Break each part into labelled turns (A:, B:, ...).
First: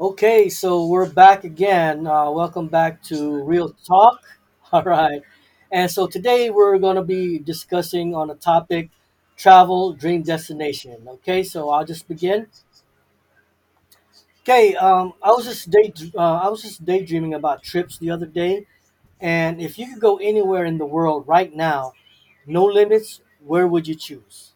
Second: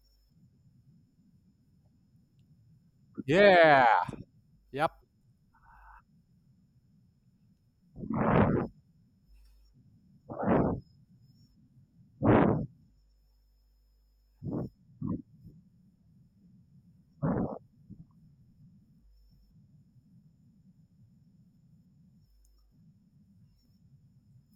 A: Okay, so we're back again. Welcome back to Real
B: Yeah.
A: Talk. All
B: Yep.
A: right. And so today we're going to be discussing on a topic travel dream destination. Okay, so I'll just begin. Okay, I was just daydreaming about trips the other day, and if you could go anywhere in the world right now, no limits, where would you choose?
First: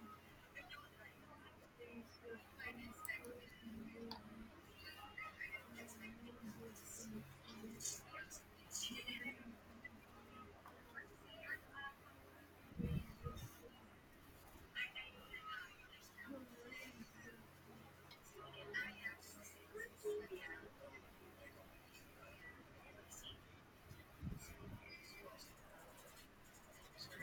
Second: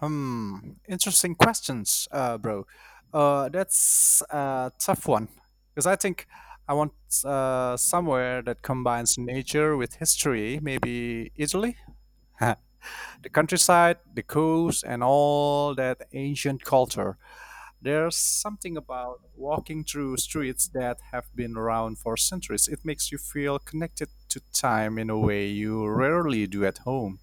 B: Hmm. Interesting questions, bro. That's a tough one because I think I want somewhere that combines nature with history. Maybe Italy, the countryside, the coast, and all that ancient culture. There's something about walking through streets that have been around for centuries. It makes you feel connected to time in a way you rarely do at home.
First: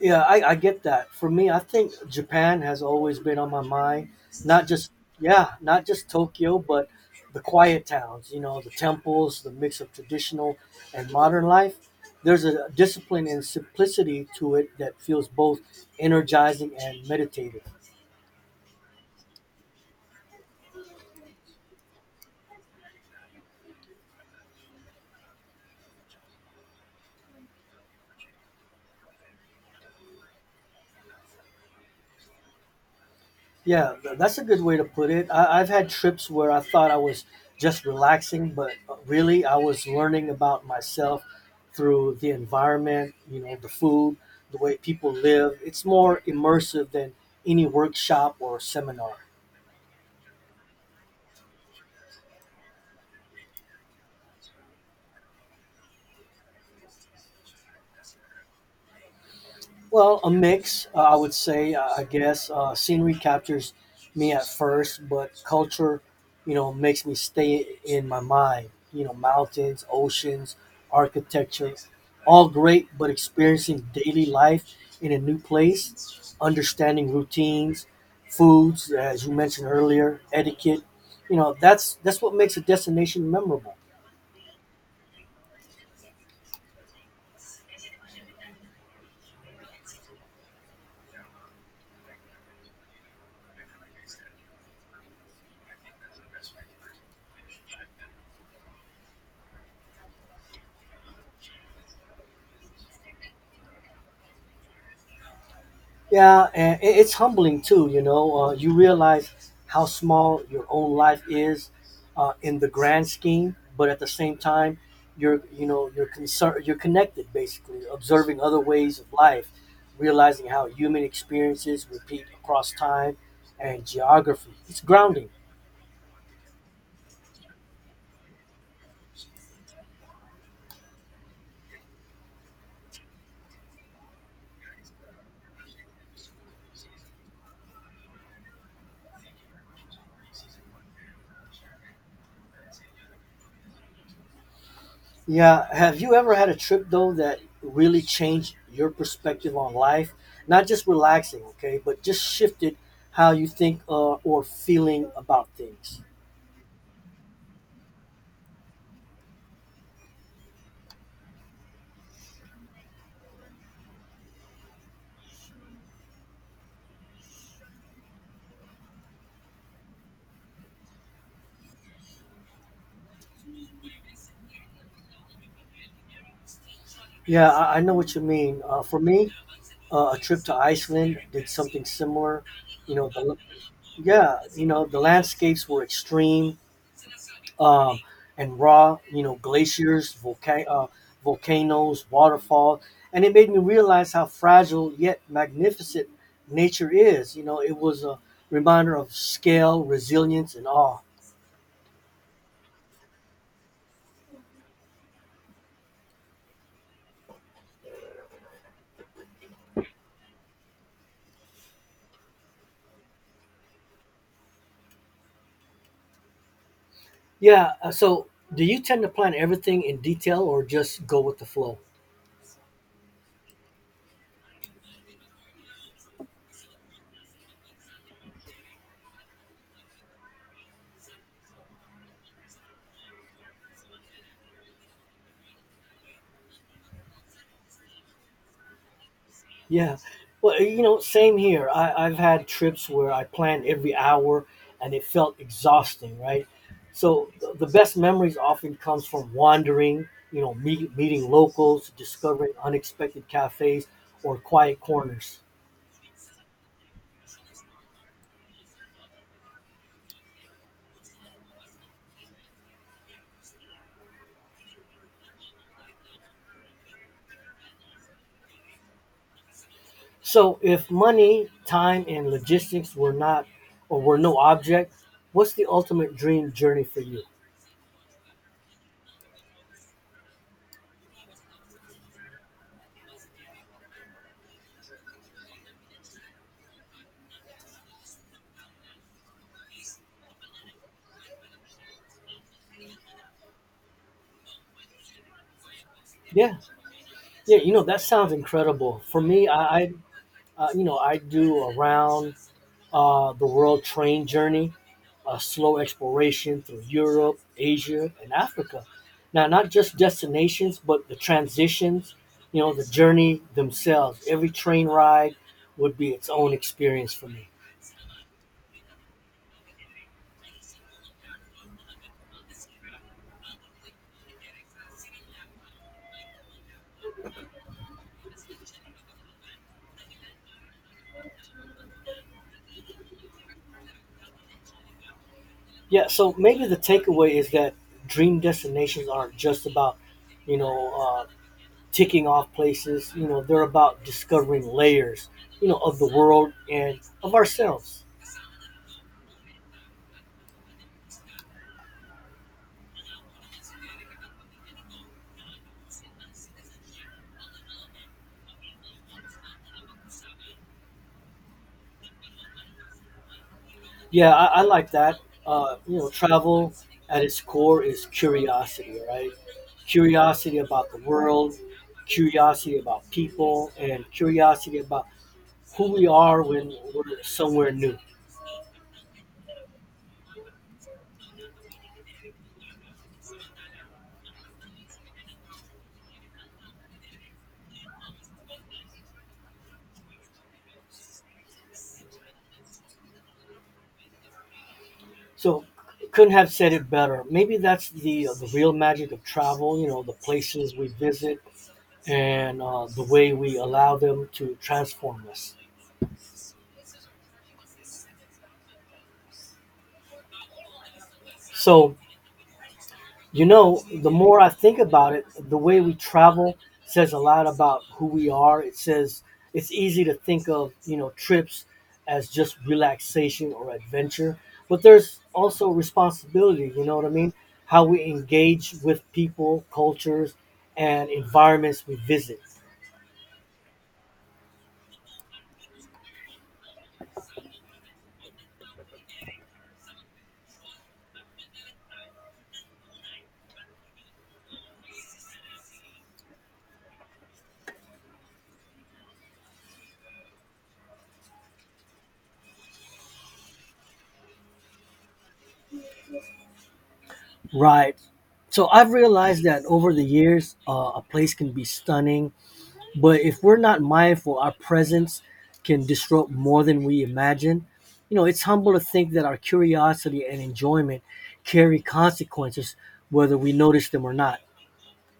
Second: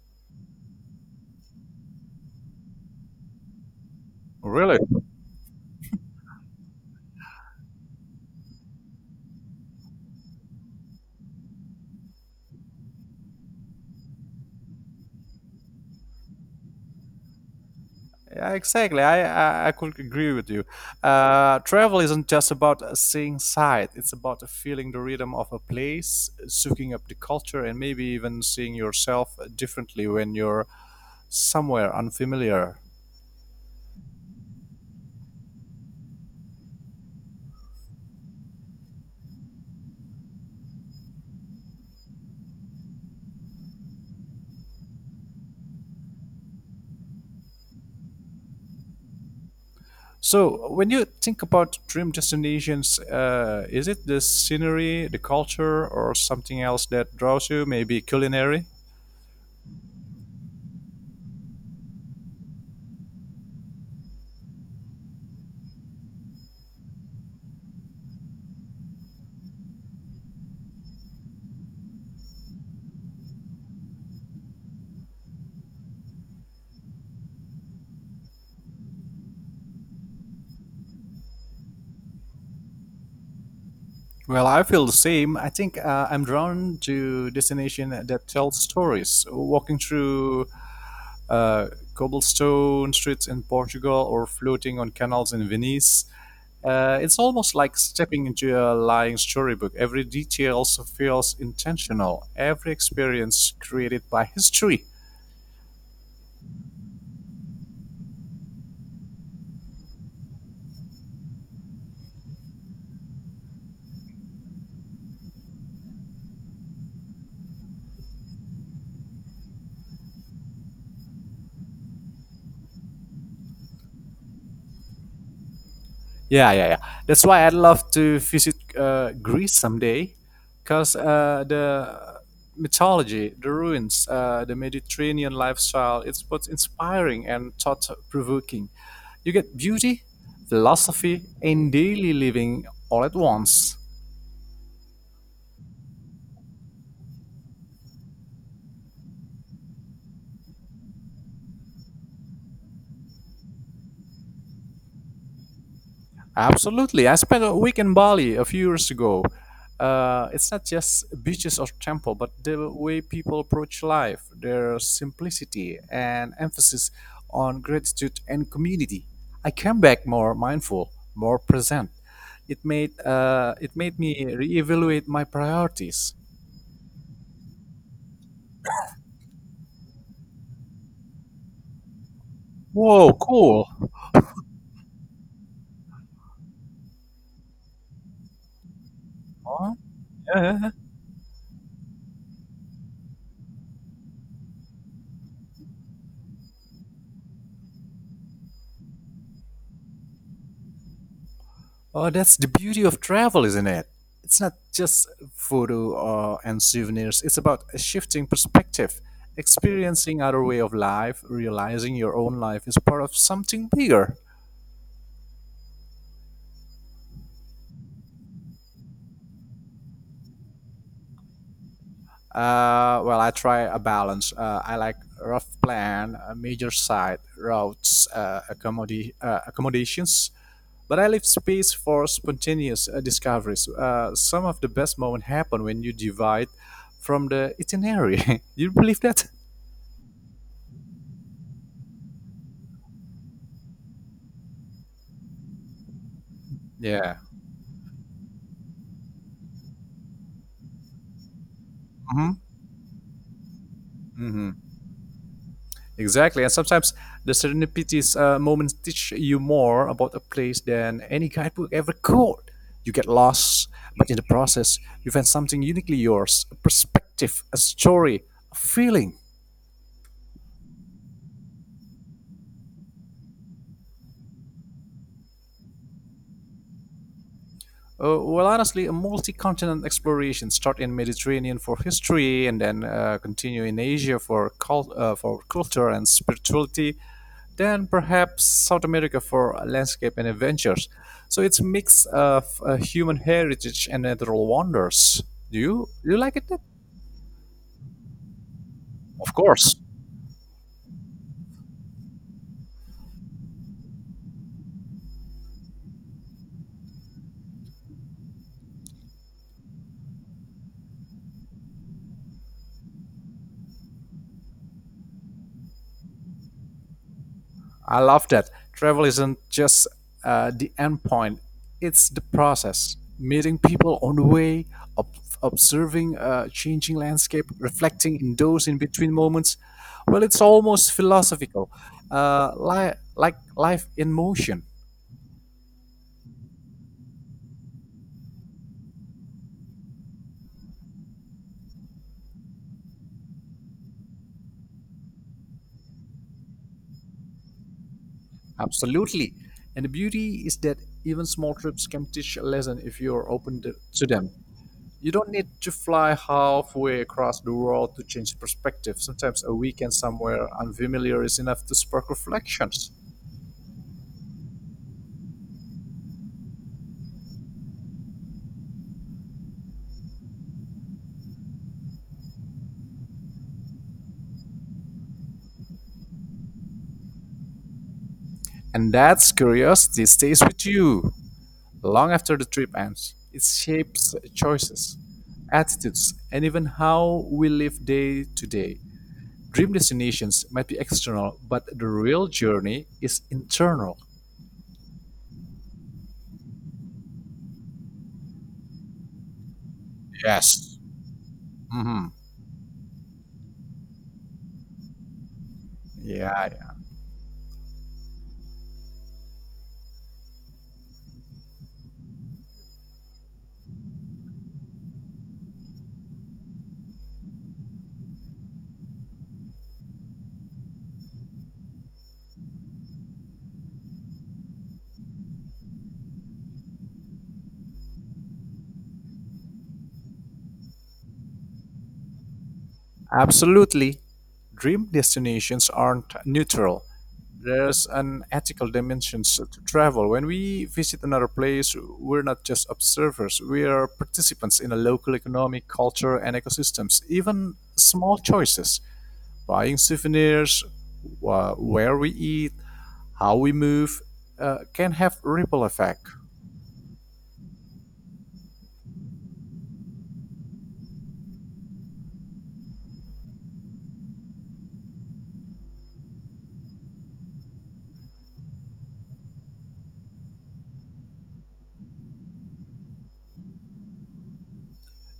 A: Yeah, I get that. For me, I think Japan has always been on my mind. Not
B: Really?
A: just yeah, Not just Tokyo, but the quiet towns. You know, the temples, the mix of traditional and modern life. There's a discipline and simplicity to it that feels both energizing and meditative.
B: Yeah, exactly. I could agree with you. Travel isn't just about seeing sight. It's about feeling the rhythm of a place, soaking up the culture, and maybe even seeing yourself differently when you're somewhere unfamiliar.
A: Yeah, that's a good way to put it. I've had trips where I thought I was just relaxing, but really I was learning about myself through the environment, you know, the food, the way people live. It's more immersive than any workshop or seminar.
B: So, when you think about dream destinations, is it the scenery, the culture, or something else that draws you? Maybe culinary?
A: Well, a mix, I would say. I guess scenery captures me at first, but culture, you know, makes me stay in my mind. You know, mountains, oceans, architecture, all great, but experiencing daily life in a new place, understanding routines, foods, as you mentioned earlier, etiquette. You know, that's what makes a destination memorable.
B: Well, I feel the same. I think I'm drawn to destination that tell stories. Walking through uh, cobblestone streets in Portugal or floating on canals in Venice, it's almost like stepping into a lying storybook. Every detail feels intentional. Every experience created by history.
A: Yeah, and it's humbling too. You know, you realize how small your own life is in the grand scheme, but at the same time, you're you know you're concerned, you're connected basically, observing other ways of life, realizing how human experiences repeat across time and geography. It's grounding.
B: Yeah, yeah, yeah. That's why I'd love to visit Greece someday, because the mythology, the ruins, the Mediterranean lifestyle, it's both inspiring and thought-provoking. You get beauty, philosophy, and daily living all at once.
A: Yeah. Have you ever had a trip though that really changed your perspective on life? Not just relaxing, okay, but just shifted how you think or feeling about things.
B: Absolutely. I spent a week in Bali a few years ago. It's not just beaches or temple, but the way people approach life, their simplicity and emphasis on gratitude and community. I came back more mindful, more present. It made me reevaluate my priorities.
A: Yeah, I know what you mean. For me, a trip to Iceland did something similar. You know,
B: Whoa,
A: the,
B: cool.
A: yeah, you know, the landscapes were extreme um, and raw, you know,
B: Huh?
A: glaciers,
B: Yeah, yeah.
A: volcanoes, waterfall, and it made me realize how fragile yet magnificent nature is. You know, it was a reminder of scale, resilience, and awe.
B: Oh, that's the beauty of travel, isn't it? It's not just photo or, and souvenirs. It's about a shifting perspective, experiencing other way of life, realizing your own life is part of something bigger.
A: Yeah. So, do you tend to plan everything in detail or just go with the flow?
B: Well, I try a balance. I like rough plan, a major site, routes, accommodations, but I leave space for spontaneous discoveries. Some of the best moments happen when you divide from the itinerary. You believe that?
A: Yeah. Well, you know, same here. I've had trips where I planned every hour and it felt exhausting, right?
B: Yeah.
A: So the best memories often comes from wandering, you know, meeting locals,
B: Hmm.
A: discovering unexpected cafes or
B: Hmm.
A: quiet corners.
B: Exactly. And sometimes the serendipitous moments teach you more about a place than any guidebook ever could. You get lost, but in the process, you find something uniquely yours, a perspective, a story, a feeling.
A: So if money, time, and logistics were not or were no object, what's the ultimate dream journey for you?
B: Well, honestly, a multi-continent exploration, start in Mediterranean for history, and then continue in Asia for for culture and spirituality, then perhaps South America for landscape and adventures. So it's a mix of human heritage and natural wonders. Do you like it?
A: Yeah, yeah, you know that sounds incredible. For
B: Of
A: me, I,
B: course,
A: I uh, you know, I do around the World Train Journey, a slow exploration through Europe, Asia, and Africa. Now, not just destinations, but the transitions, you know, the journey themselves. Every train ride would be its own experience for me.
B: I love that. Travel isn't just the end point; it's the process. Meeting people on the way, observing a changing landscape, reflecting in those in between moments. Well, it's almost philosophical, like life in motion.
A: Yeah, so maybe the takeaway is that dream destinations aren't just about, you know, uh, ticking off places. You know, they're about discovering layers, you know, of the world and of ourselves.
B: Absolutely. And the beauty is that even small trips can teach a lesson if you're open to them. You don't need to fly halfway across the world to change perspective. Sometimes a weekend somewhere unfamiliar is enough to spark reflections.
A: Yeah, I like that. You know, travel at its core is curiosity, right? Curiosity about the world, curiosity about people, and curiosity about who we are when we're somewhere new.
B: And that curiosity stays with you long after the trip ends. It shapes choices, attitudes, and even how we live day to day. Dream destinations might be external, but the real journey is internal.
A: So, couldn't have said it better. Maybe that's the real magic of travel. You know, the places
B: Yes.
A: we visit
B: Hmm.
A: and the way we allow them to transform us.
B: Yeah, yeah.
A: So, you know, the more I think about it, the way we travel says a lot about who we are. It says it's easy to think of, you know, trips as just relaxation or adventure, but there's also responsibility, you know what I mean? How we engage with people, cultures, and environments we visit.
B: Absolutely. Dream destinations aren't neutral. There's an ethical dimension to travel. When we visit another place, we're not just observers, we are participants in a local economic, culture, and ecosystems. Even small choices, buying souvenirs, where we eat, how we move, can have ripple effect.
A: Right. So I've realized that over the years, a place can be stunning. But if we're not mindful, our presence can disrupt more than we imagine. You know, it's humble to think that our curiosity and enjoyment carry consequences, whether we notice them or not.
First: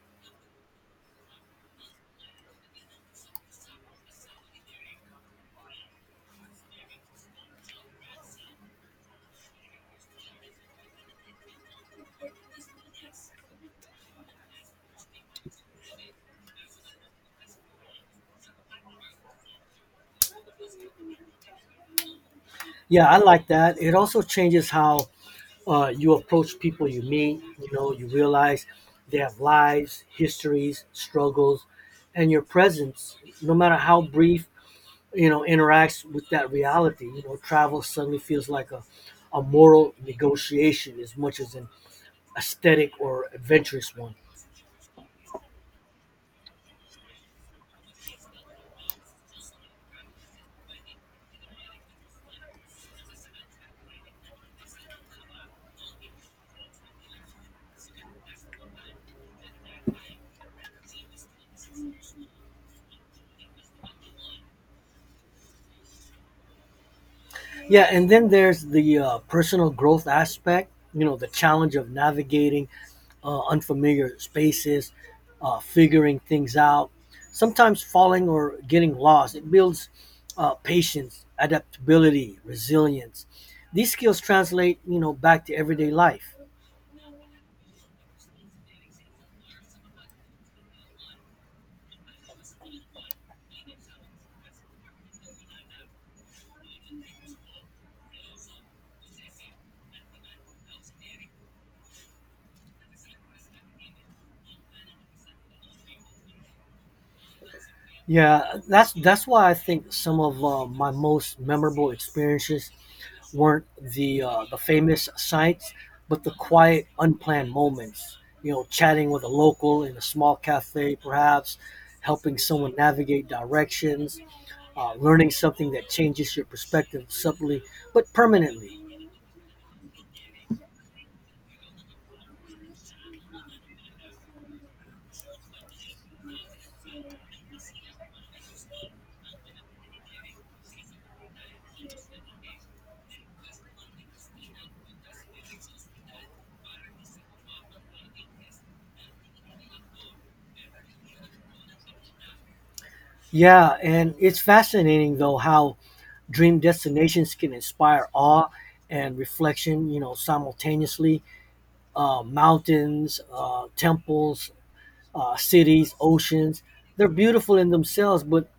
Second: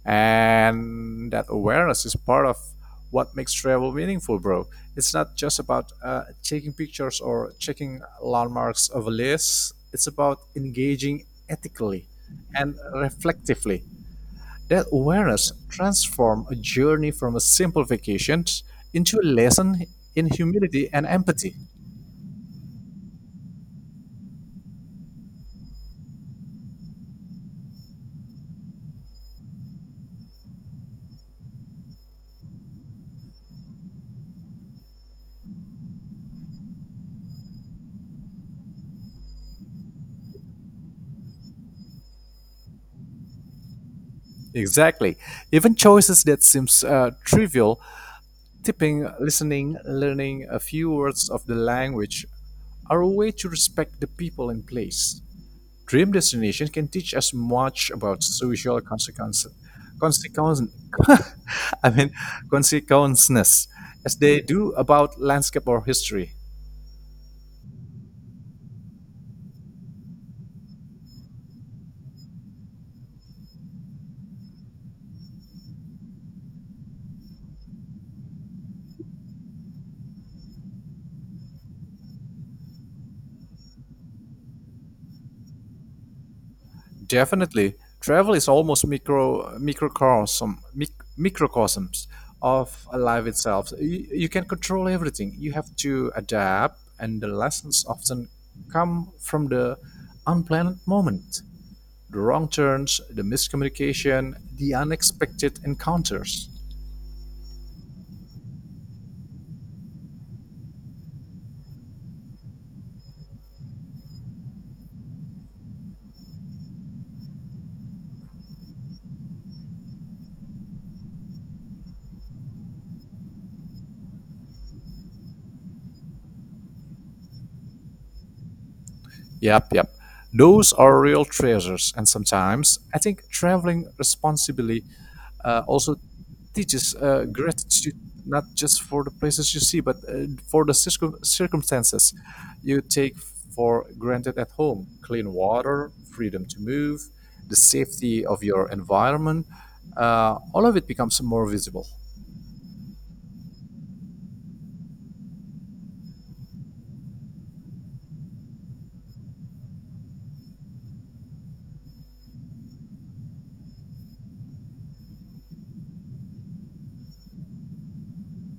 B: And that awareness is part of what makes travel meaningful, bro. It's not just about taking pictures or checking landmarks of a list. It's about engaging ethically and reflectively. That awareness transforms a journey from a simple vacation into a lesson in humility and empathy.
A: Yeah, I like that. It also changes how you approach people you meet. You know, you realize they have lives, histories, struggles, and your presence, no matter how brief, you know, interacts with that reality. You know, travel suddenly feels like a moral negotiation as much as an aesthetic or adventurous one.
B: Exactly. Even choices that seems trivial, tipping, listening, learning a few words of the language, are a way to respect the people and place. Dream destination can teach us much about social consequences. Consequence, I mean, consequences, as they do about landscape or history.
A: Yeah, and then there's the personal growth aspect. You know, the challenge of navigating unfamiliar spaces, figuring things out, sometimes falling or getting lost. It builds patience, adaptability, resilience. These skills translate, you know, back to everyday life.
B: Definitely, travel is almost microcosms of life itself. You can control everything. You have to adapt, and the lessons often come from the unplanned moment, the wrong turns, the miscommunication, the unexpected encounters.
A: Yeah, that's why I think some of my most memorable experiences weren't the famous sights, but the quiet, unplanned moments. You know, chatting with a local in a small cafe, perhaps helping someone navigate directions, learning something that changes your perspective subtly but permanently.
B: Yep, yep. Those are real treasures. And sometimes I think traveling responsibly also teaches gratitude, not just for the places you see, but for the circumstances you take for granted at home: clean water, freedom to move, the safety of your environment. All of it becomes more visible.
A: Yeah, and it's fascinating though how dream destinations can inspire awe and reflection. You know, simultaneously, mountains, temples, cities, oceans. They're beautiful in themselves, but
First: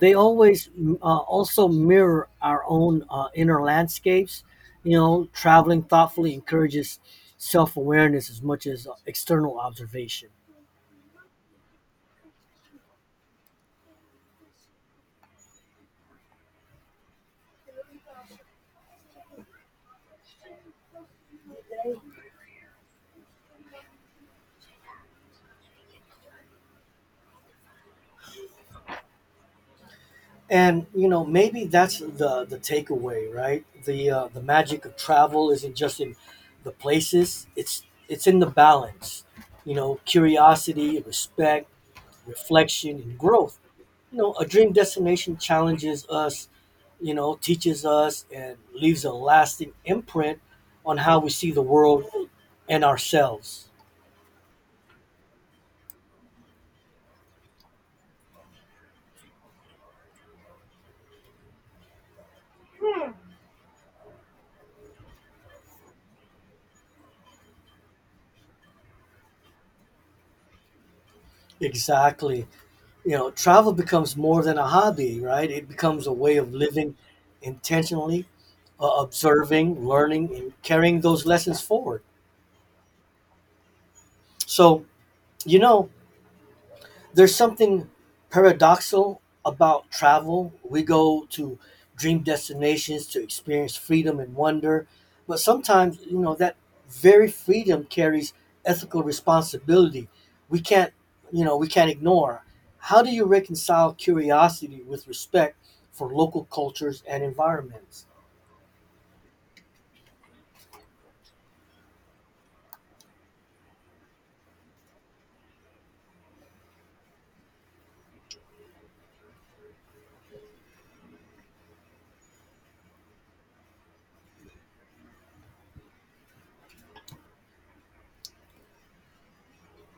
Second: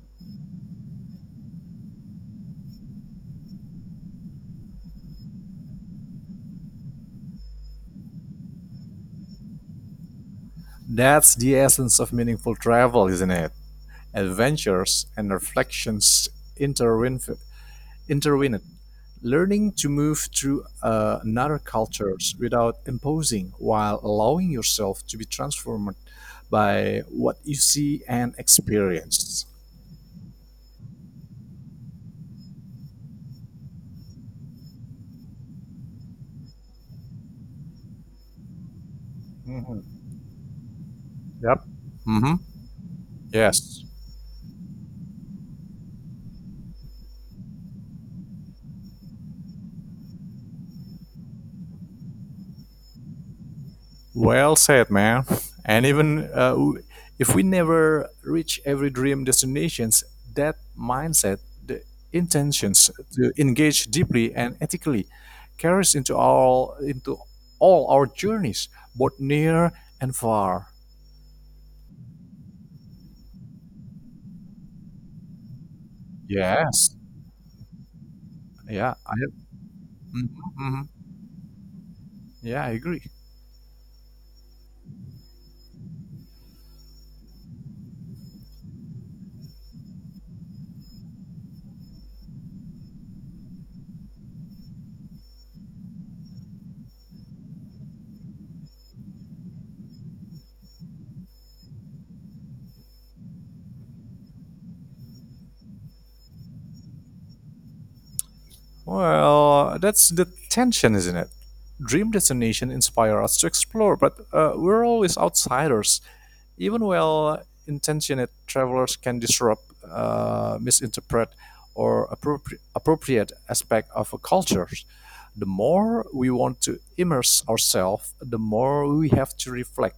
A: they always also mirror our own inner landscapes. You know, traveling thoughtfully encourages self awareness as much as external observation.
B: That's the essence of meaningful travel, isn't it? Adventures and reflections interwin intervened, learning to move through another cultures without imposing while allowing yourself to be transformed by what you see and experience.
A: And you know, maybe that's the takeaway, right? The magic of travel isn't just in the places; it's in the balance. You
B: Hmm.
A: know, curiosity,
B: Yep.
A: respect,
B: Hmm.
A: reflection, and growth.
B: Yes.
A: You know, a dream destination challenges us, you know, teaches us and leaves a lasting imprint on how we see the world and ourselves.
B: Well said, man. And even if we never reach every dream destinations, that mindset, the intentions to engage deeply and ethically, carries into all our journeys, both near and far.
A: Exactly. You know, travel becomes more than a hobby, right? It becomes a way of living
B: Yes.
A: intentionally,
B: Yeah. I have.
A: observing, learning, and
B: Hmm.
A: carrying those lessons forward.
B: Yeah, I agree.
A: So, you know, there's something paradoxal about travel. We go to dream destinations to experience freedom and wonder, but sometimes, you know, that very freedom carries ethical responsibility. We can't, you know, we can't ignore. How do you reconcile curiosity with respect for local cultures and environments?
B: Well, that's the tension, isn't it? Dream destination inspire us to explore, but we're always outsiders. Even well intentioned travelers can disrupt, misinterpret, or appropriate aspect of a culture. The more we want to immerse ourselves, the more we have to reflect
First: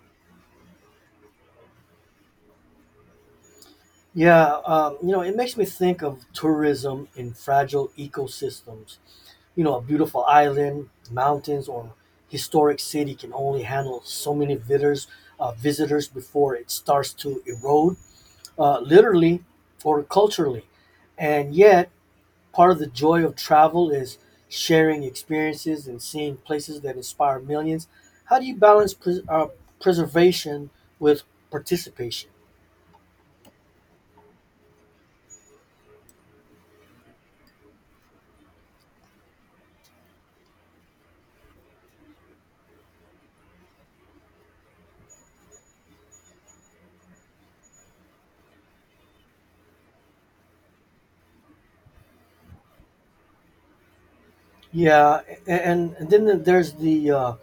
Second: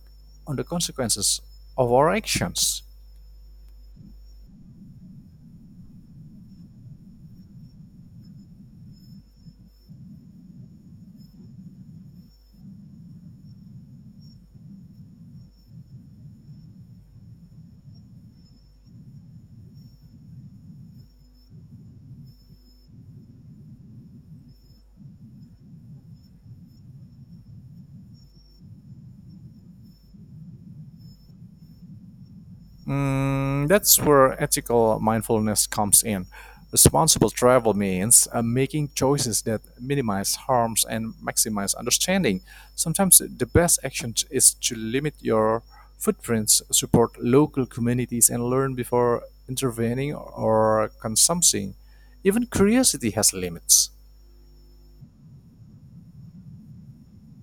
B: on the consequences of our actions.
A: Yeah, you know, it makes me think of tourism in fragile ecosystems, you know, a beautiful island, mountains, or historic city can only handle so many visitors before it starts to erode, literally or culturally. And yet, part of the joy of travel is sharing experiences and seeing places that inspire millions. How do you balance preservation with participation?
B: Mm, that's where ethical mindfulness comes in. Responsible travel means making choices that minimize harms and maximize understanding. Sometimes the best action is to limit your footprints, support local communities, and learn before intervening or consuming. Even curiosity has limits.
A: Yeah, and then there's the uh,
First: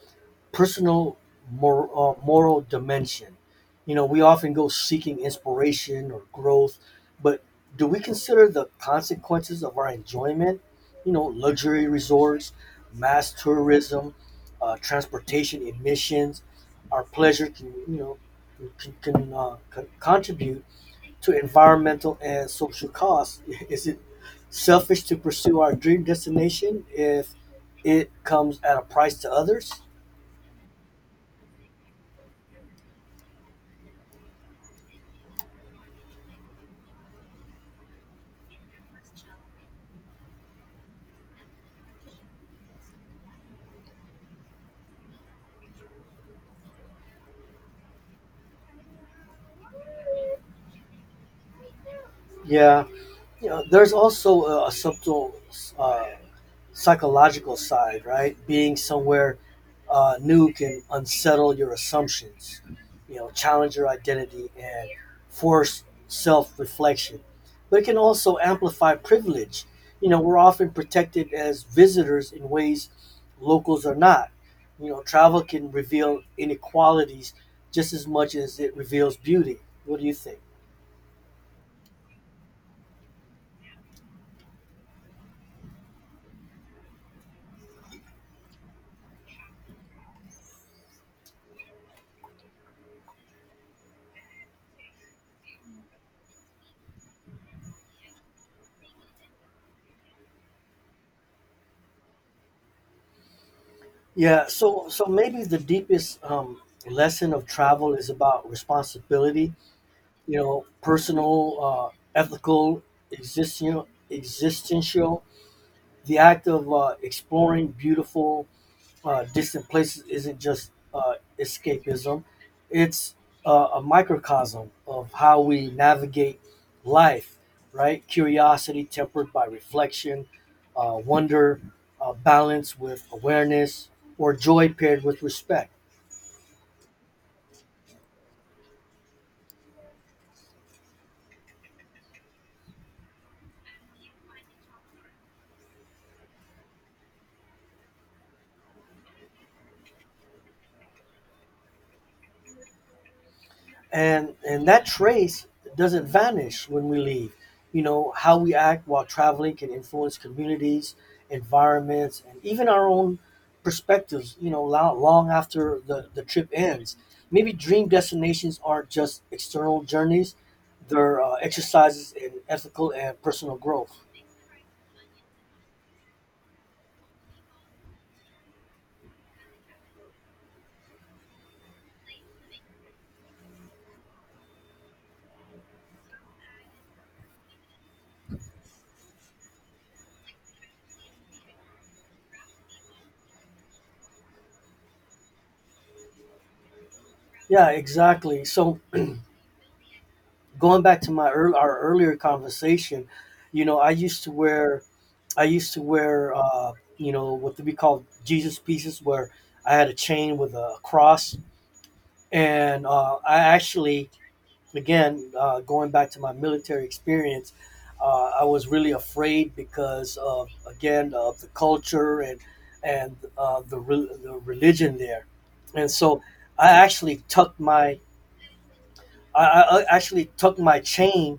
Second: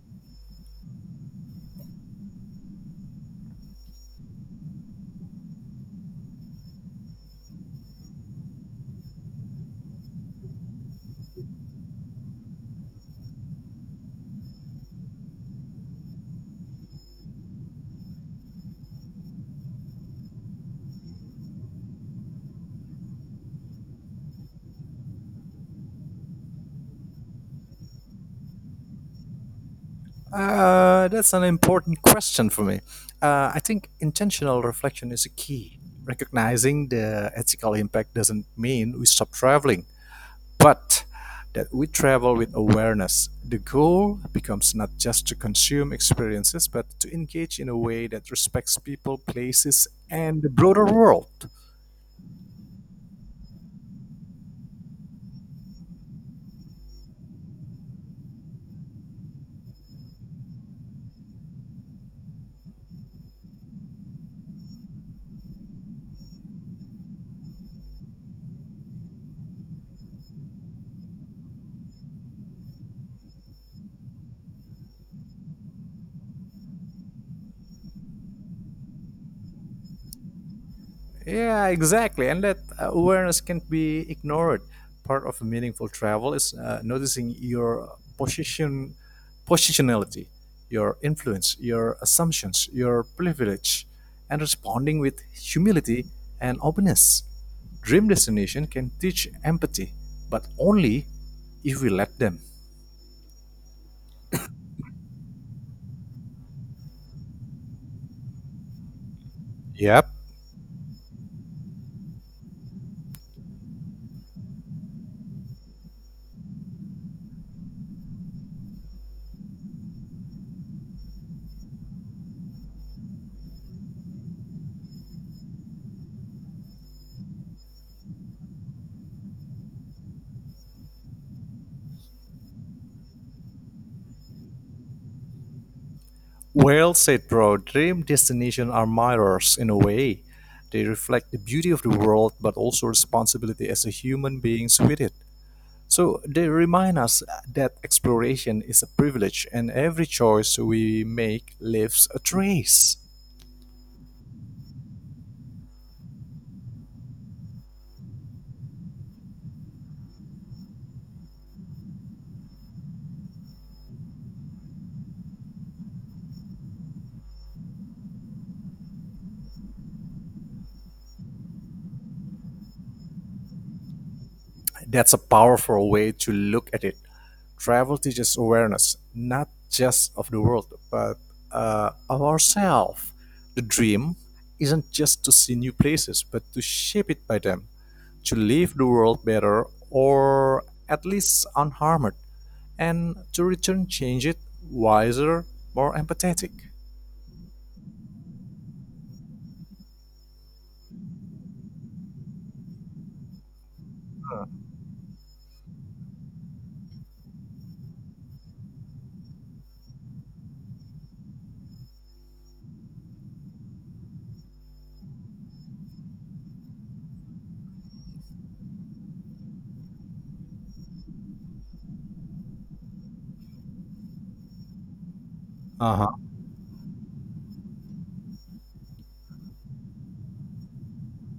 A: personal moral, uh, moral dimension. You know, we often go seeking inspiration or growth, but do we consider the consequences of our enjoyment? You know, luxury resorts, mass tourism, transportation emissions, our pleasure can, you know, can contribute to environmental and social costs. Is it selfish to pursue our dream destination if it comes at a price to others?
B: That's an important question for me. I think intentional reflection is a key. Recognizing the ethical impact doesn't mean we stop traveling, but that we travel with awareness. The goal becomes not just to consume experiences, but to engage in a way that respects people, places, and the broader world.
A: Yeah, you know, there's also a subtle uh, psychological side, right? Being somewhere new can unsettle your assumptions, you know, challenge your identity and force self reflection. But it can also amplify privilege. You know, we're often protected as visitors in ways locals are not. You know, travel can reveal inequalities just as much as it reveals beauty. What do you think?
B: Yeah, exactly. And that awareness can't be ignored. Part of meaningful travel is noticing your position, positionality, your influence, your assumptions, your privilege, and responding with humility and openness. Dream destination can teach empathy, but only if we let them.
A: Yeah, so so maybe the deepest lesson of travel is about responsibility.
B: Yep.
A: You know, personal, ethical, existential. The act of exploring beautiful distant places isn't just escapism; it's a microcosm of how we navigate life. Right? Curiosity tempered by reflection, wonder balanced with awareness, or joy paired with respect.
B: Well said, bro. Dream destinations are mirrors in a way. They reflect the beauty of the world, but also responsibility as a human beings with it. So they remind us that exploration is a privilege, and every choice we make leaves a trace.
A: And that trace doesn't vanish when we leave. You know, how we act while traveling can influence communities, environments, and even our own perspectives. You know, long after the trip ends, maybe dream destinations aren't just external journeys, they're exercises in ethical and personal growth.
B: That's a powerful way to look at it. Travel teaches awareness, not just of the world, but of ourselves. The dream isn't just to see new places, but to shape it by them, to leave the world better or at least unharmed, and to return change it wiser, more empathetic.
A: Yeah, exactly. So going back to my ear our earlier conversation, you know, I used to wear, you know, what we call Jesus pieces, where I had a chain with a cross. And I actually, again, going back to my military experience, I was really afraid because of, again, of the culture and the religion there. And
B: Uh-huh.
A: so I actually tucked my, I actually tucked my chain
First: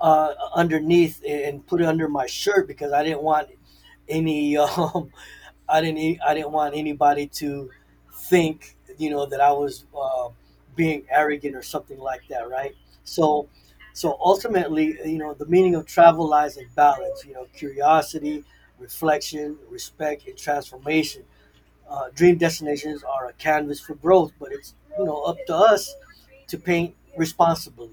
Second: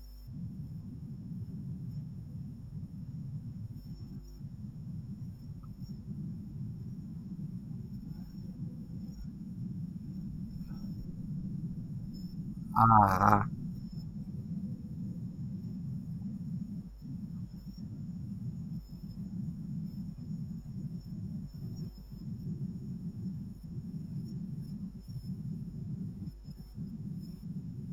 A: underneath and put it under my shirt because I didn't want any I didn't want anybody to think, you know, that I was being arrogant or something like that, right? So
B: Ah.
A: so ultimately, you know, the meaning of travel lies in balance. You know, curiosity, reflection, respect, and transformation. Dream destinations are a canvas for growth, but it's, you know, up to us to paint responsibly.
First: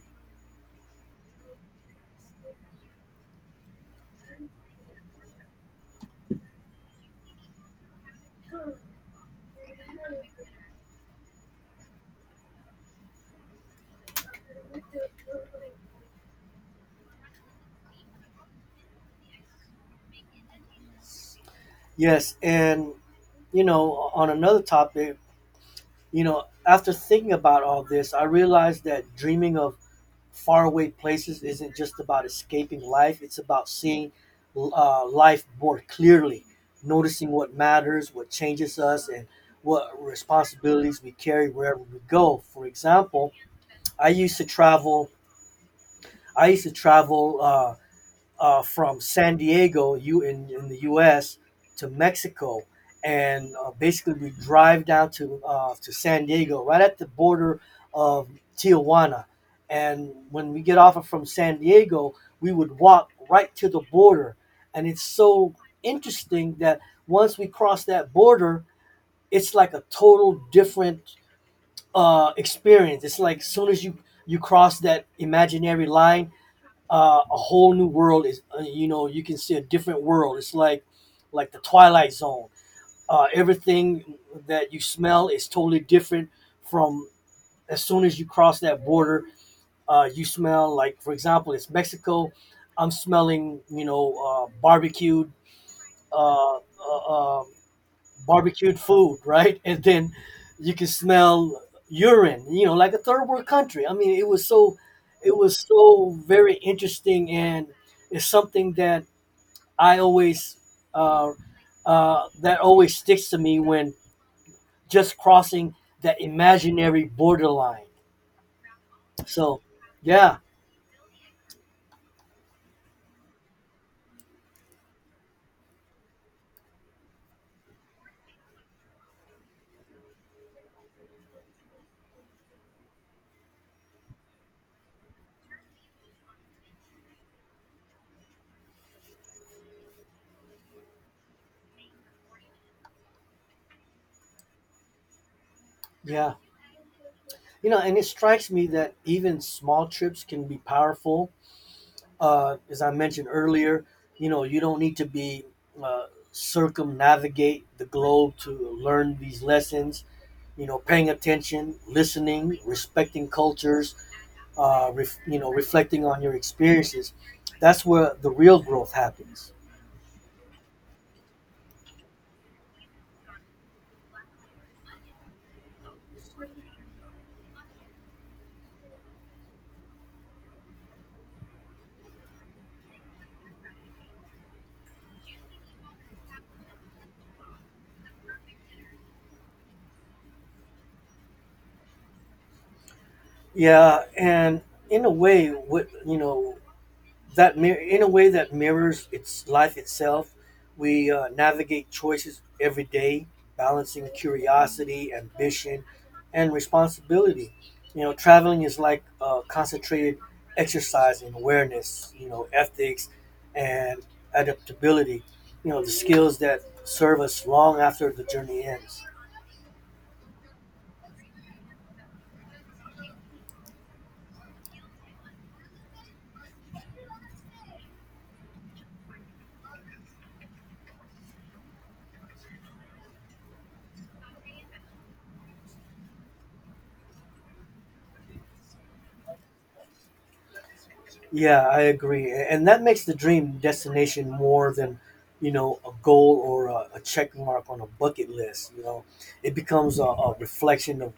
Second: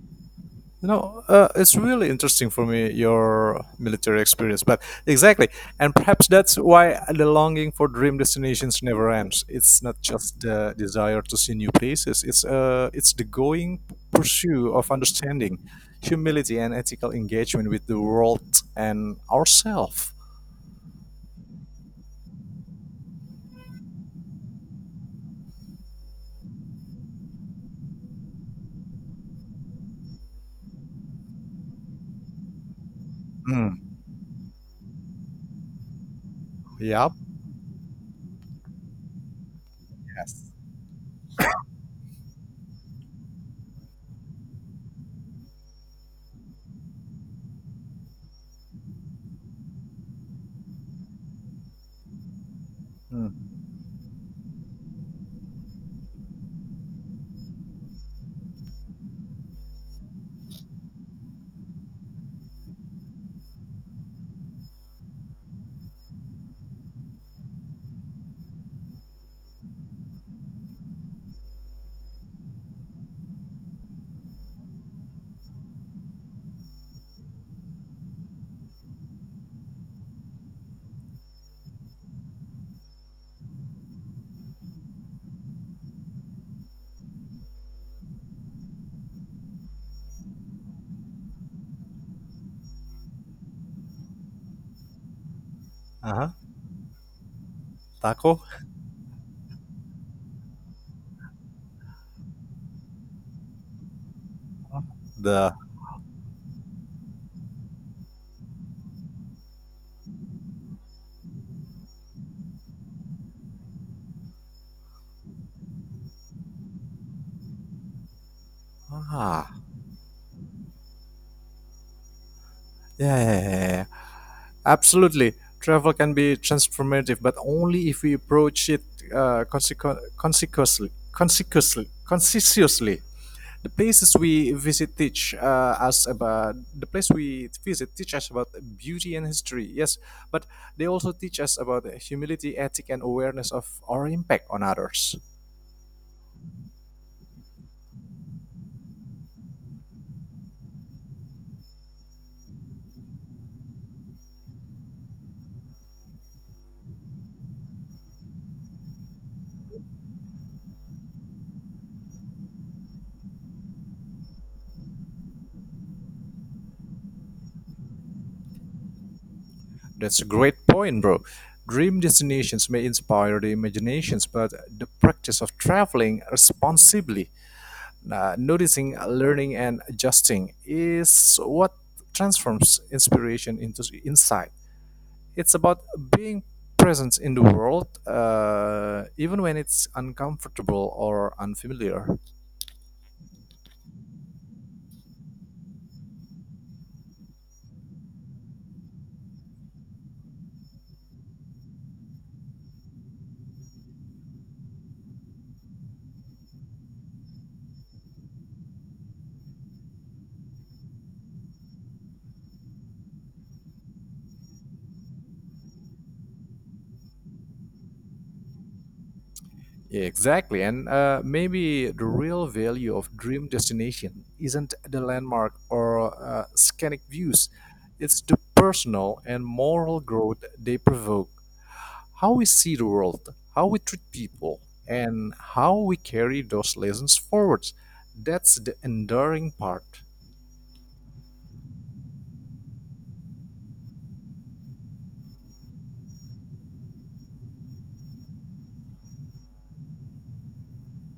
B: You know, it's really interesting for me your military experience, but exactly, and perhaps that's why the longing for dream destinations never ends. It's not just the desire to see new places; it's the going pursuit of understanding, humility, and ethical engagement with the world and ourselves.
A: Yes, and you know, on another topic, you know, after thinking about all this, I realized that dreaming of faraway places isn't just about escaping life; it's about
B: Mm.
A: seeing life more clearly,
B: Yep.
A: noticing what matters, what changes us, and what
B: Yes.
A: responsibilities we carry wherever we go. For example, I used to travel. I used to travel. Uh, from San Diego, you in the U.S. to Mexico,
B: Mm.
A: and basically we drive down to San Diego, right at the border of Tijuana. And when we get off from San Diego, we would walk right to the border, and it's so interesting that once we cross that border, it's like a total different experience. It's like as soon as you cross that imaginary line, a whole new world is, you know, you can see a different world. It's like the twilight zone. Everything that you smell is totally different from, as soon as you cross that border, you smell, like, for example, it's Mexico. I'm smelling, you know,
B: Uh huh.
A: uh, uh, uh,
B: Taco.
A: barbecued food, right? And then you can smell urine, you know, like a third world country. I mean, it
B: The
A: was so very interesting, and it's something that I always, uh, that always sticks to me when just crossing that imaginary borderline.
B: ah.
A: So, yeah,
B: Yeah, yeah, yeah, yeah. Absolutely. Travel can be transformative, but only if we approach it consequently, consciously. The places we visit teach us about the place we visit teach us about beauty and history. Yes, but they also teach us about humility, ethic, and awareness of our impact on others.
A: yeah, you know, and it strikes me that even small trips can be powerful, as I mentioned earlier, you know, you don't need to be, uh, circumnavigate the globe to learn these lessons. You know, paying attention, listening, respecting cultures, you know, reflecting on your experiences. That's where the real growth happens.
B: That's a great point, bro. Dream destinations may inspire the imaginations, but the practice of traveling responsibly, noticing, learning, and adjusting is what transforms inspiration into insight. It's about being present in the world, even when it's uncomfortable or unfamiliar.
A: Yeah, and in a way, what you know, that mir- in a way that mirrors its life itself. We navigate choices every day, balancing curiosity, ambition, and responsibility. You know, traveling is like concentrated exercise in awareness, you know, ethics and adaptability, you know, the skills that serve us long after the journey ends.
B: Yeah, exactly. And maybe the real value of dream destination isn't the landmark or scenic views. It's the personal and moral growth they provoke. How we see the world, how we treat people, and how we carry those lessons forwards. That's the enduring part.
A: Yeah, I agree. And that makes the dream destination more than, you know, a goal or a check mark on a bucket list. You know, it becomes a reflection of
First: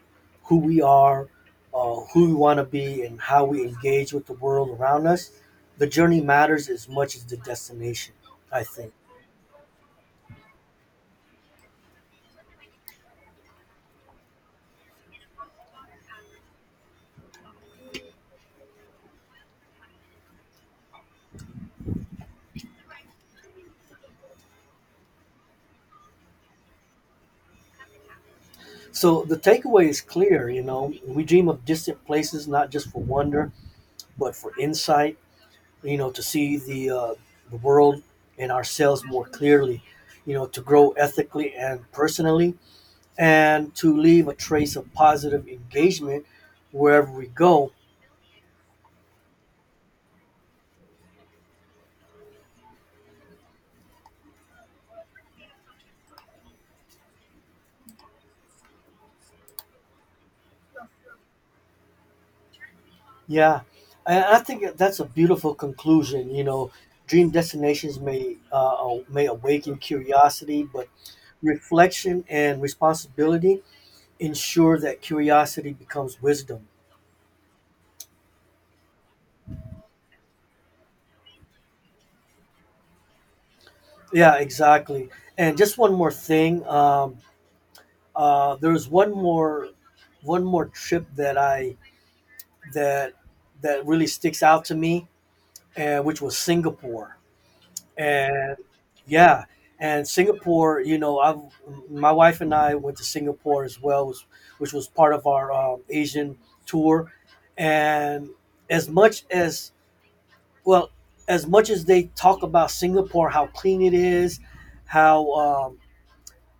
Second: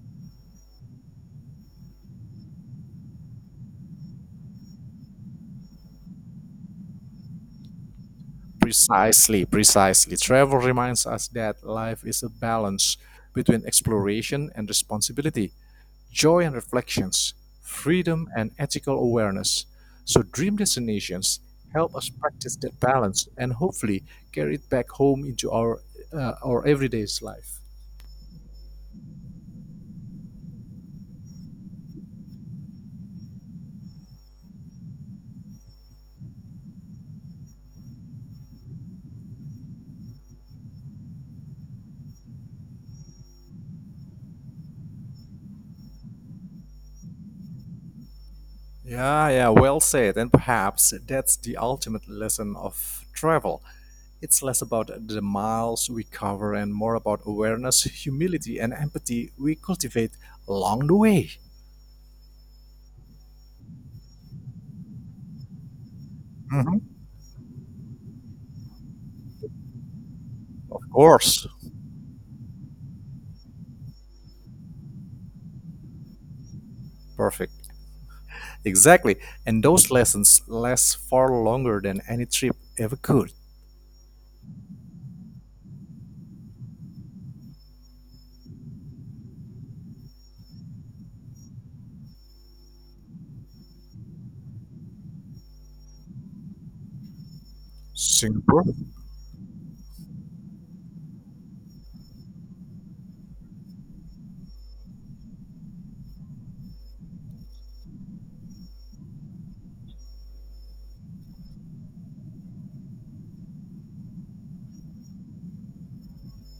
A: who we are, who we want to be, and how we engage with the world around us. The journey matters as much as the destination, I think.
B: Precisely, precisely. Travel reminds us that life is a balance between exploration and responsibility, joy and reflections, freedom and ethical awareness. So, dream destinations help us practice that balance and hopefully carry it back home into our everyday's life.
A: So the takeaway is clear. You know, we dream of distant places, not just for wonder, but for insight, you know, to see the world and ourselves more clearly, you know, to grow ethically and personally, and to leave a trace of positive engagement wherever we go.
B: Yeah, yeah, well said. And perhaps that's the ultimate lesson of travel. It's less about the miles we cover and more about awareness, humility, and empathy we cultivate along the way.
A: Yeah, and I think that's a beautiful conclusion. You know,
B: Mhm.
A: dream destinations may awaken curiosity,
B: Of
A: but
B: course.
A: reflection and responsibility ensure that curiosity becomes wisdom.
B: Perfect. Exactly. And those lessons last far longer than any trip ever could.
A: Yeah, exactly. And just one more thing. There was one more trip that I that that really sticks out to me, and which was Singapore. And
B: Singapore?
A: yeah, and Singapore, you know, I my wife and I went to Singapore as well, which was part of our Asian tour. And as much as well, as much as they talk about Singapore, how clean it is, how um,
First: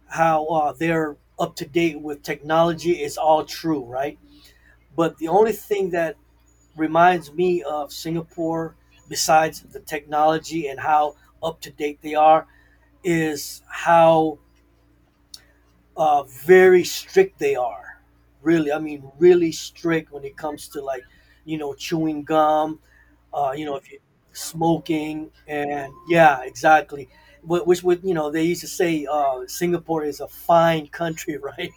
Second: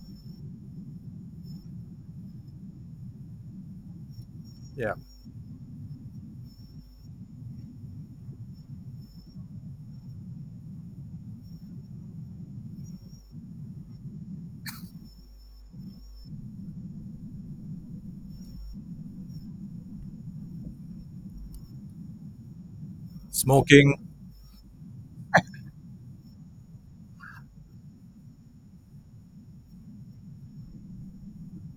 A: how they're up to date with technology, it's all true, right?
B: Yeah.
A: But the only thing that reminds me of Singapore, besides the technology and how up to date they are, is how very strict they are. Really, I mean, really strict when it comes to, like, you know, chewing gum. You know, if
B: Smoking.
A: you smoking and yeah, exactly. Which would, you know, they used to say Singapore is a fine country, right?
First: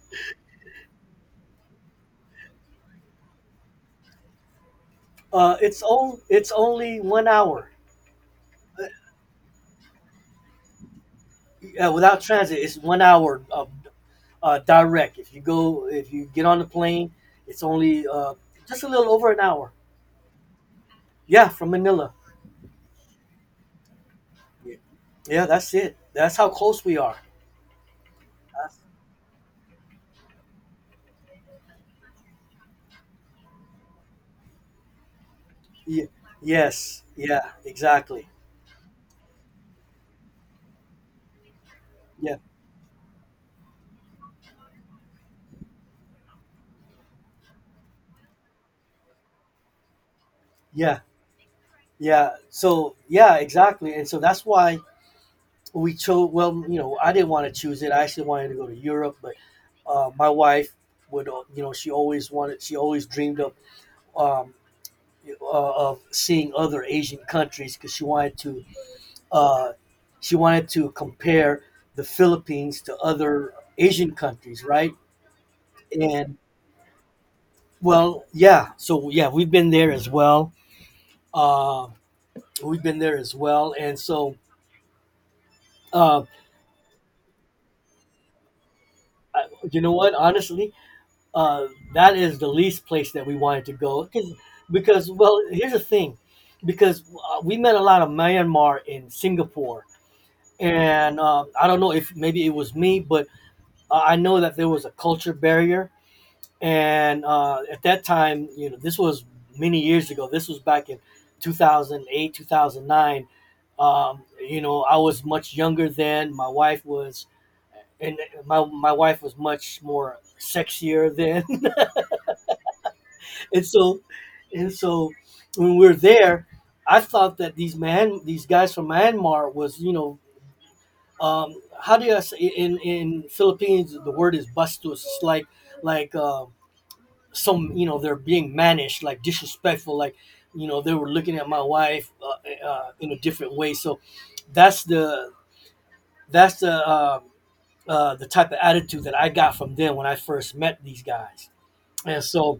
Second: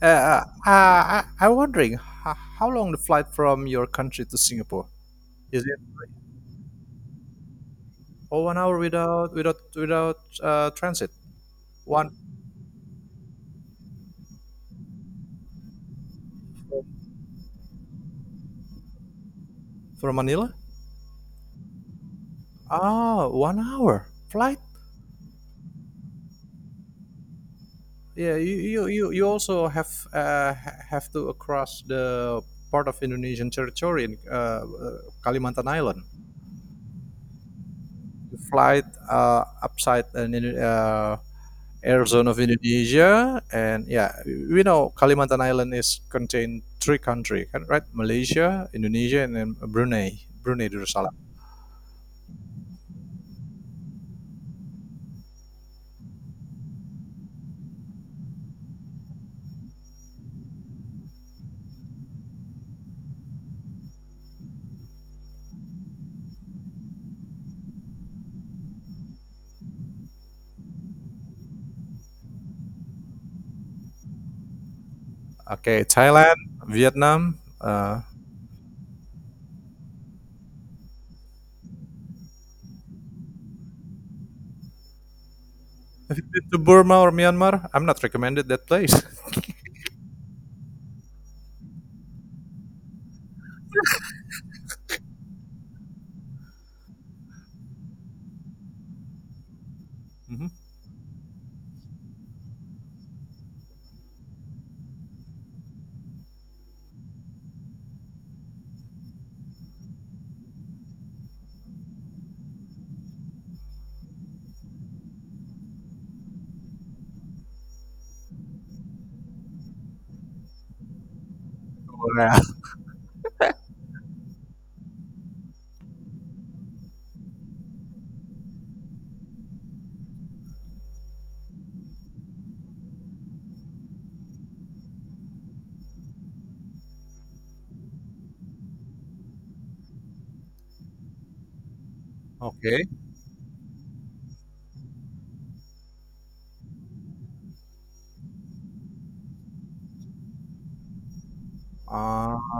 B: I'm wondering how long the flight from your country to Singapore? Is,
A: It's only 1 hour.
B: oh, 1 hour without transit.
A: Yeah,
B: One
A: without transit, it's 1 hour of direct. If you get on the plane, it's only just a little over an hour.
B: from Manila.
A: Yeah, from Manila.
B: Ah, 1-hour flight.
A: Yeah, yeah, that's it. That's how close we are.
B: Yeah, you
A: That's-
B: you you, you also have have to across the part of Indonesian territory in Kalimantan Island.
A: Yeah. Yes. Yeah. Exactly.
B: You fly upside an air zone
A: Yeah.
B: of Indonesia, and yeah, we know Kalimantan Island is contained three country, right? Malaysia, Indonesia, and then Brunei, Brunei
A: Yeah.
B: Darussalam.
A: Yeah. So yeah, exactly. And so that's why we chose. Well, you know, I didn't want to choose it. I actually wanted to go to Europe, but my wife would, you know, she always wanted. She always dreamed of. Um, of seeing other Asian countries because she wanted to, uh, she wanted to compare the Philippines to other Asian countries, right?
B: Okay,
A: And
B: Thailand, Vietnam.
A: well, yeah, so yeah, we've been there as well. Uh, we've been there as well, and so
B: Have
A: uh,
B: you been to Burma or Myanmar? I'm not recommended that place.
A: you know what? Honestly, uh, that is the least place that we wanted to go because well, here's the thing, because we met a lot of Myanmar in Singapore,
B: Mhm.
A: and I don't know if maybe it was me, but I know that there was a culture barrier, and at that time, you know, this was many years ago. This was back in 2008, 2009. You know, I was much younger then. My wife was, and my wife was much more sexier then,
B: Korea.
A: and so, and so, when we were there, I thought that these guys from Myanmar was, you know, um, how do you say in Philippines? The word is bastos, like. Um, some, you know, they're being managed like disrespectful, like, you know, they were looking at my wife
B: Okay.
A: in a different way. So that's the that's the type of attitude that I got from them when I first met these guys. And
B: Uh,
A: so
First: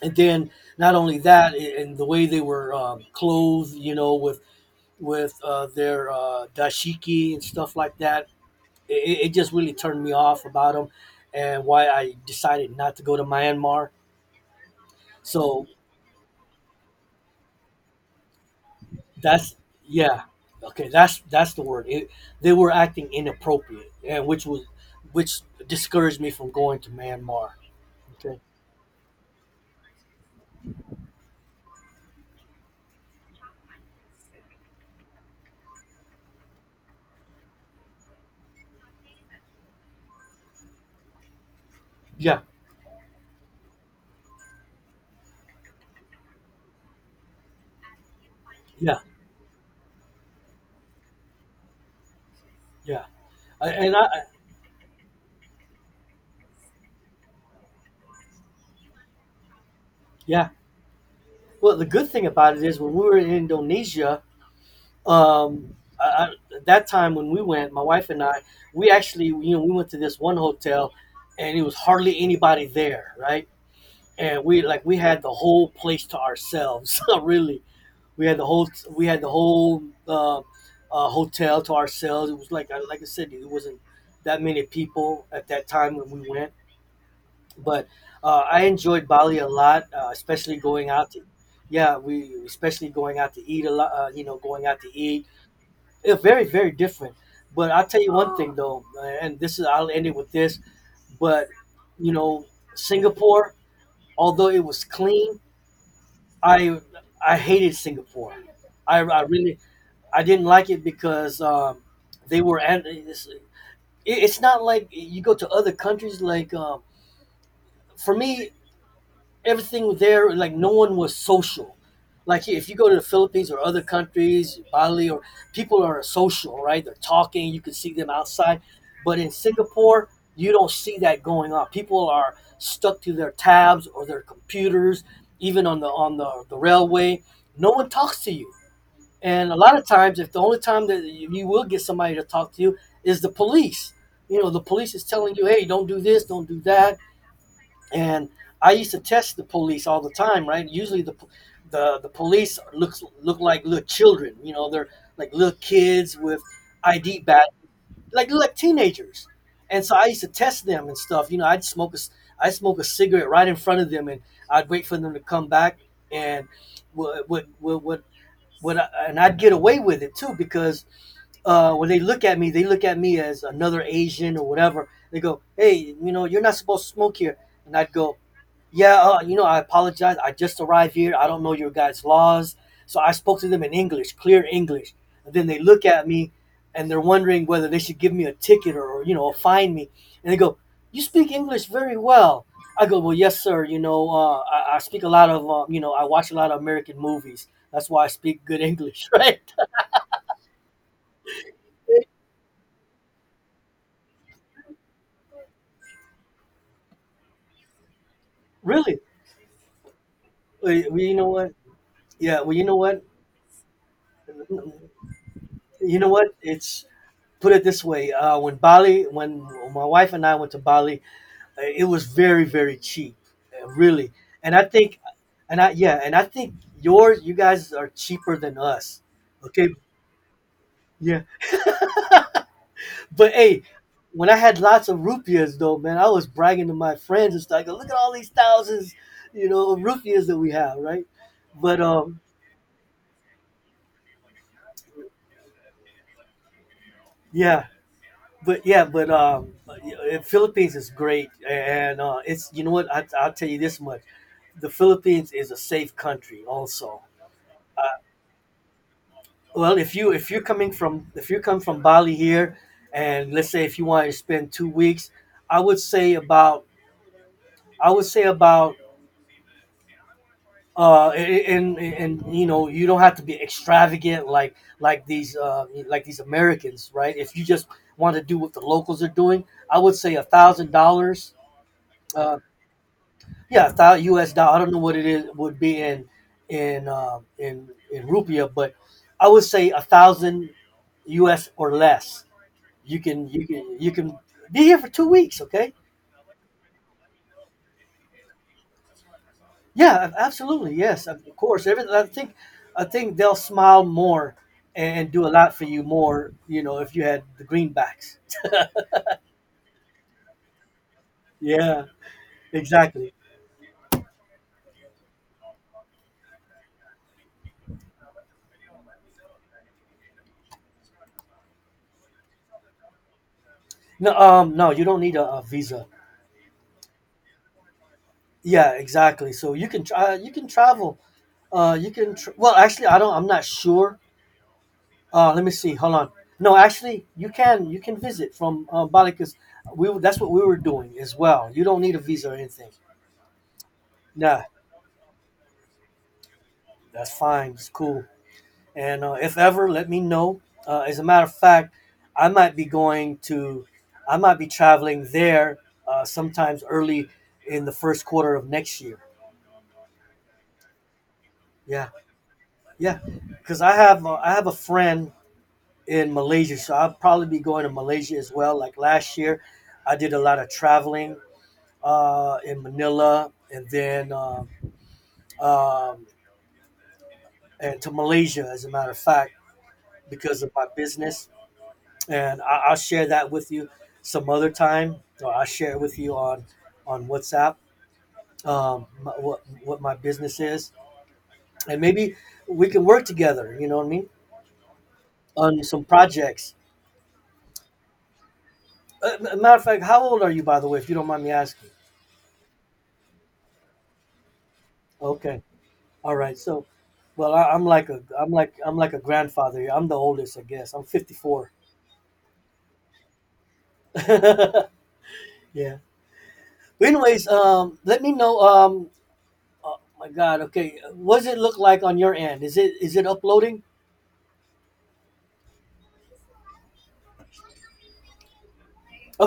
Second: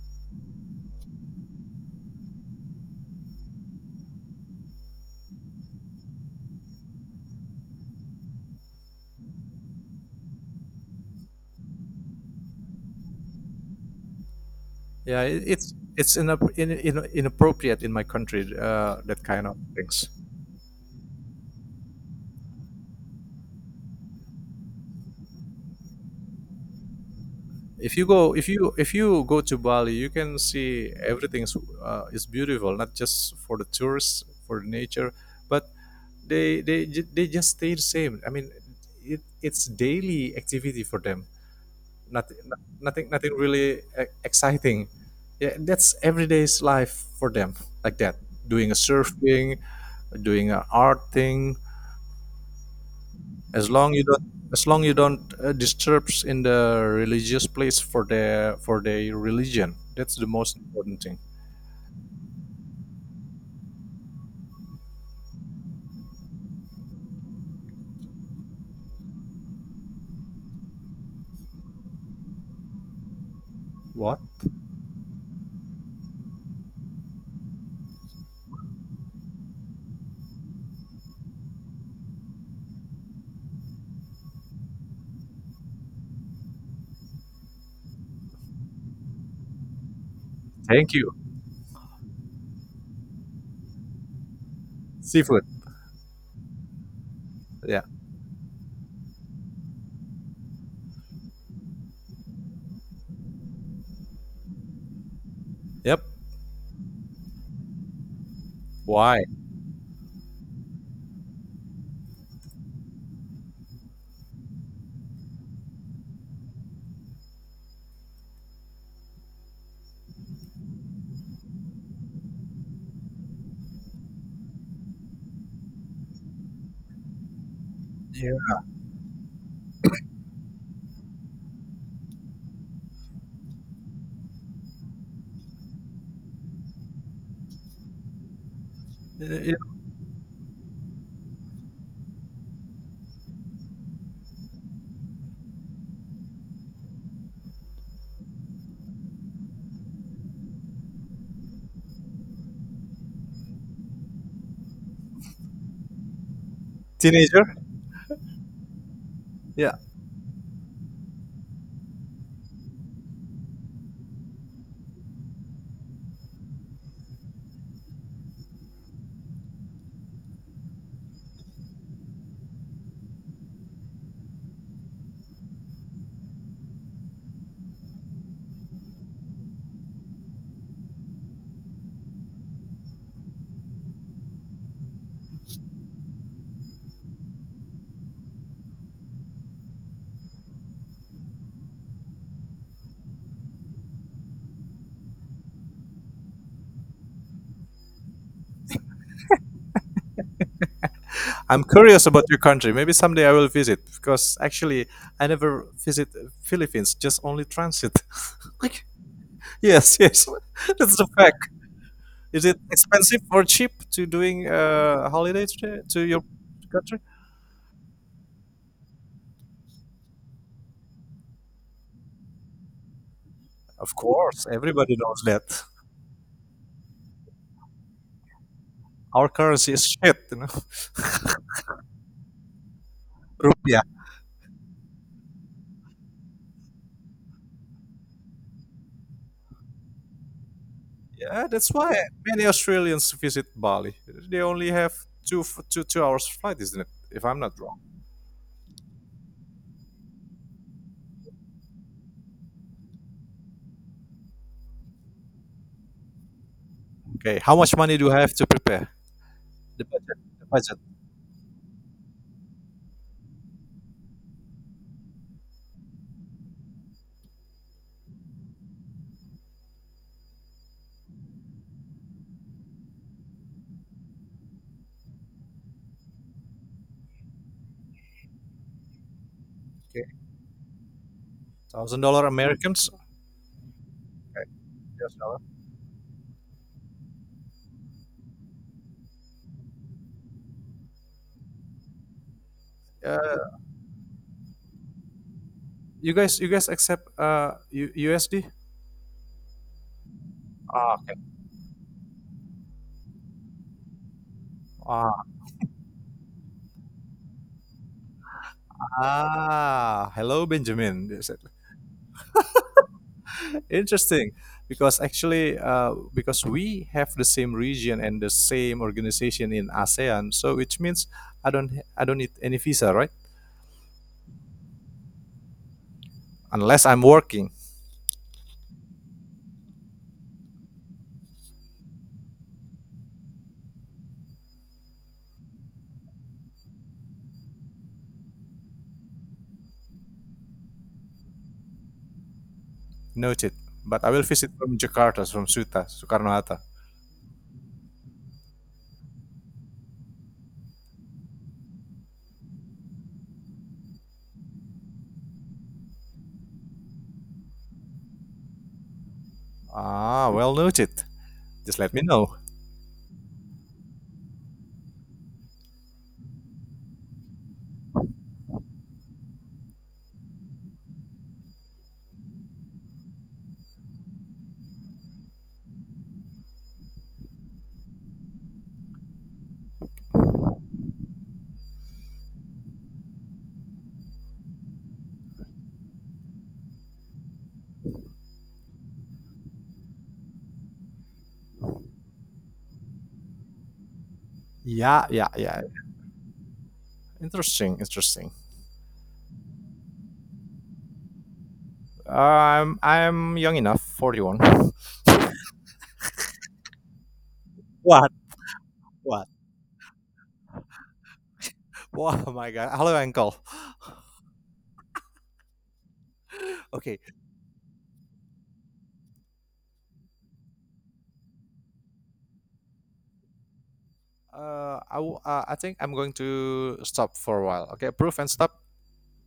A: and then not only that, and the way they were clothed, you know, with with their dashiki and stuff like that, it just really turned me off about them, and why I decided not to go to Myanmar.
B: yeah, it,
A: So
B: it's it's in, in, in, inappropriate in my country. That kind
A: that's
B: of things.
A: yeah. Okay, that's the word. They were acting inappropriate, and which discouraged me from going to Myanmar. Okay.
B: If you go to Bali you can see everything is beautiful, not just for the tourists, for the nature, but they just stay the same. I mean, it's daily activity for them. nothing
A: Yeah,
B: Nothing really exciting. Yeah, that's everyday's life for them, like that, doing a
A: yeah,
B: surfing, doing a art thing.
A: yeah. I,
B: as long
A: and I
B: you
A: I-
B: don't as long you don't disturbs in the religious place for their religion, that's the
A: yeah.
B: most important thing.
A: Well, the good thing about it is when we were in Indonesia, um, I, I, at that time when we went, my wife and I, we actually, you know, we went to this one hotel, and it was hardly anybody there, right?
B: What?
A: And we, like, we had the whole place to ourselves, really. We had the whole hotel to ourselves. It was like, I- like I said, it wasn't that many people at that time when we went, but I enjoyed Bali a lot, especially going
B: Thank
A: out
B: you.
A: to yeah, we especially going out to eat a lot. You know, going out to eat.
B: Seafood.
A: It's very very different. But
B: Yeah.
A: I'll tell you one thing though, and this is I'll end it with this, but you know, Singapore, although it was clean,
B: Yep.
A: i I hated Singapore.
B: Why?
A: I really I didn't like it because they were at. It's not like you go to other countries. Like, for me, everything there, like, no one was social. Like, if you go to the Philippines or other countries, Bali, or, people are social, right? They're talking. You can see them
B: Yeah.
A: outside, but in Singapore, you don't see that going on. People are stuck to their tabs or their computers, even on the on the railway. No one talks to you, and
B: Yeah.
A: a lot of times, if the only time that you will get somebody to talk to you is the police, you know, the police is telling you, hey, don't do this, don't do that. And I used to test the police all the time, right? Usually the police looks look like little children, you know, they're like little kids with ID
B: Teenager.
A: badge, like teenagers.
B: Yeah.
A: And so I used to test them and stuff. You know, I'd smoke a cigarette right in front of them, and I'd wait for them to come back and would would would, would and I'd get away with it too because when they look at me, they look at me as another Asian or whatever. They go, "Hey, you know, you're not supposed to smoke here," and I'd go, yeah, you know, I apologize. I just arrived here. I don't know your guys' laws. So I spoke to them in English, clear English. And then they look at me, and they're wondering whether they should give me a ticket or, you know, fine me. And they go, you speak English very well. I go, well, yes, sir. You know, I speak a lot of, you know, I watch a lot of American movies. That's why I speak good English, right?
B: I'm curious about your country. Maybe someday I will visit, because actually I never visit Philippines, just only transit. Like,
A: Really?
B: yes, yes,
A: Well,
B: that's the
A: you know
B: fact.
A: what? Yeah,
B: Is
A: well,
B: it
A: you know what?
B: expensive or cheap to doing holidays
A: You
B: to
A: know
B: your
A: what? It's
B: country?
A: put it this way. When my wife and I went to Bali, it was very very cheap,
B: Of
A: really.
B: course,
A: And I
B: everybody
A: think,
B: knows
A: and
B: that.
A: I yeah, and I think yours, you guys are cheaper than us.
B: Our
A: Okay,
B: currency is shit, you know.
A: yeah. But hey,
B: Rupiah.
A: when I had lots of rupees though, man, I was bragging to my friends and stuff. I go, look at all these thousands, you know, of rupees that we have, right?
B: Yeah, that's
A: But
B: why many Australians visit Bali. They only have two f- two two hours flight, isn't it? If I'm not
A: yeah.
B: wrong.
A: But yeah, but Philippines is great, and it's, you know what, I'll tell you this much: the Philippines is a safe country, also.
B: Okay, how much money do I have to prepare?
A: Well,
B: The budget.
A: if you come from Bali here, and let's say if you want to spend 2 weeks, I would say about I would say about and you know you don't have to be extravagant like these Americans, right? If you just want to do what the locals are doing, I would say $1,000.
B: $1,000
A: Uh,
B: Americans.
A: yeah, a thousand U.S. dollar. I don't know what it is would be in in rupiah, but I would say a thousand U.S. or less.
B: Uh,
A: You can be here for 2 weeks, okay?
B: you guys accept USD?
A: Yeah, absolutely,
B: Ah,
A: yes,
B: okay.
A: of course. Everything I think they'll smile more and do
B: Ah,
A: a lot for you more, you know, if you had the greenbacks.
B: ah, hello Benjamin.
A: Yeah, exactly.
B: Interesting, because actually, because we have the same region and the same organization in ASEAN, so which means I don't I don't need any visa, right?
A: No, no, you don't need a visa.
B: Unless I'm working,
A: Yeah, exactly. So you can try. You can travel. Well, actually, I don't. I'm not sure. Let me see. Hold on. No, actually, you can. You can visit from Bali because we. That's what we were doing as well. You don't need a visa or anything.
B: noted. But I will
A: Nah.
B: visit from Jakarta, from Suta, Soekarno Hatta.
A: That's fine. It's cool. And if ever, let me know. As a matter of fact, I might be going to, I might be traveling there sometimes early in the first quarter of next year.
B: Ah, well noted. Just
A: Yeah,
B: let me know.
A: yeah. Because I have a friend in Malaysia, so I'll probably be going to Malaysia as well. Like last year, I did a lot of traveling in Manila and then um, and to Malaysia, as a matter of fact, because of my business, and I'll share that with you some other time, or I'll share it with you on WhatsApp what my business is, and maybe we can work together. You know what I mean,
B: Yeah, yeah, yeah.
A: on some projects.
B: Interesting, interesting.
A: Matter of fact, how old are you, by the way, if you don't mind me asking?
B: I'm young enough, 41.
A: Okay, all right. So, well, I,
B: What?
A: I'm like a
B: What?
A: grandfather here. I'm the oldest, I guess. I'm 54.
B: Wow, my God. Hello, uncle.
A: Yeah. But
B: Okay.
A: anyways, let me know. Oh my God. Okay, what does it look like on your end? Is it uploading?
B: I think I'm going to stop for a while. Okay, approve and stop.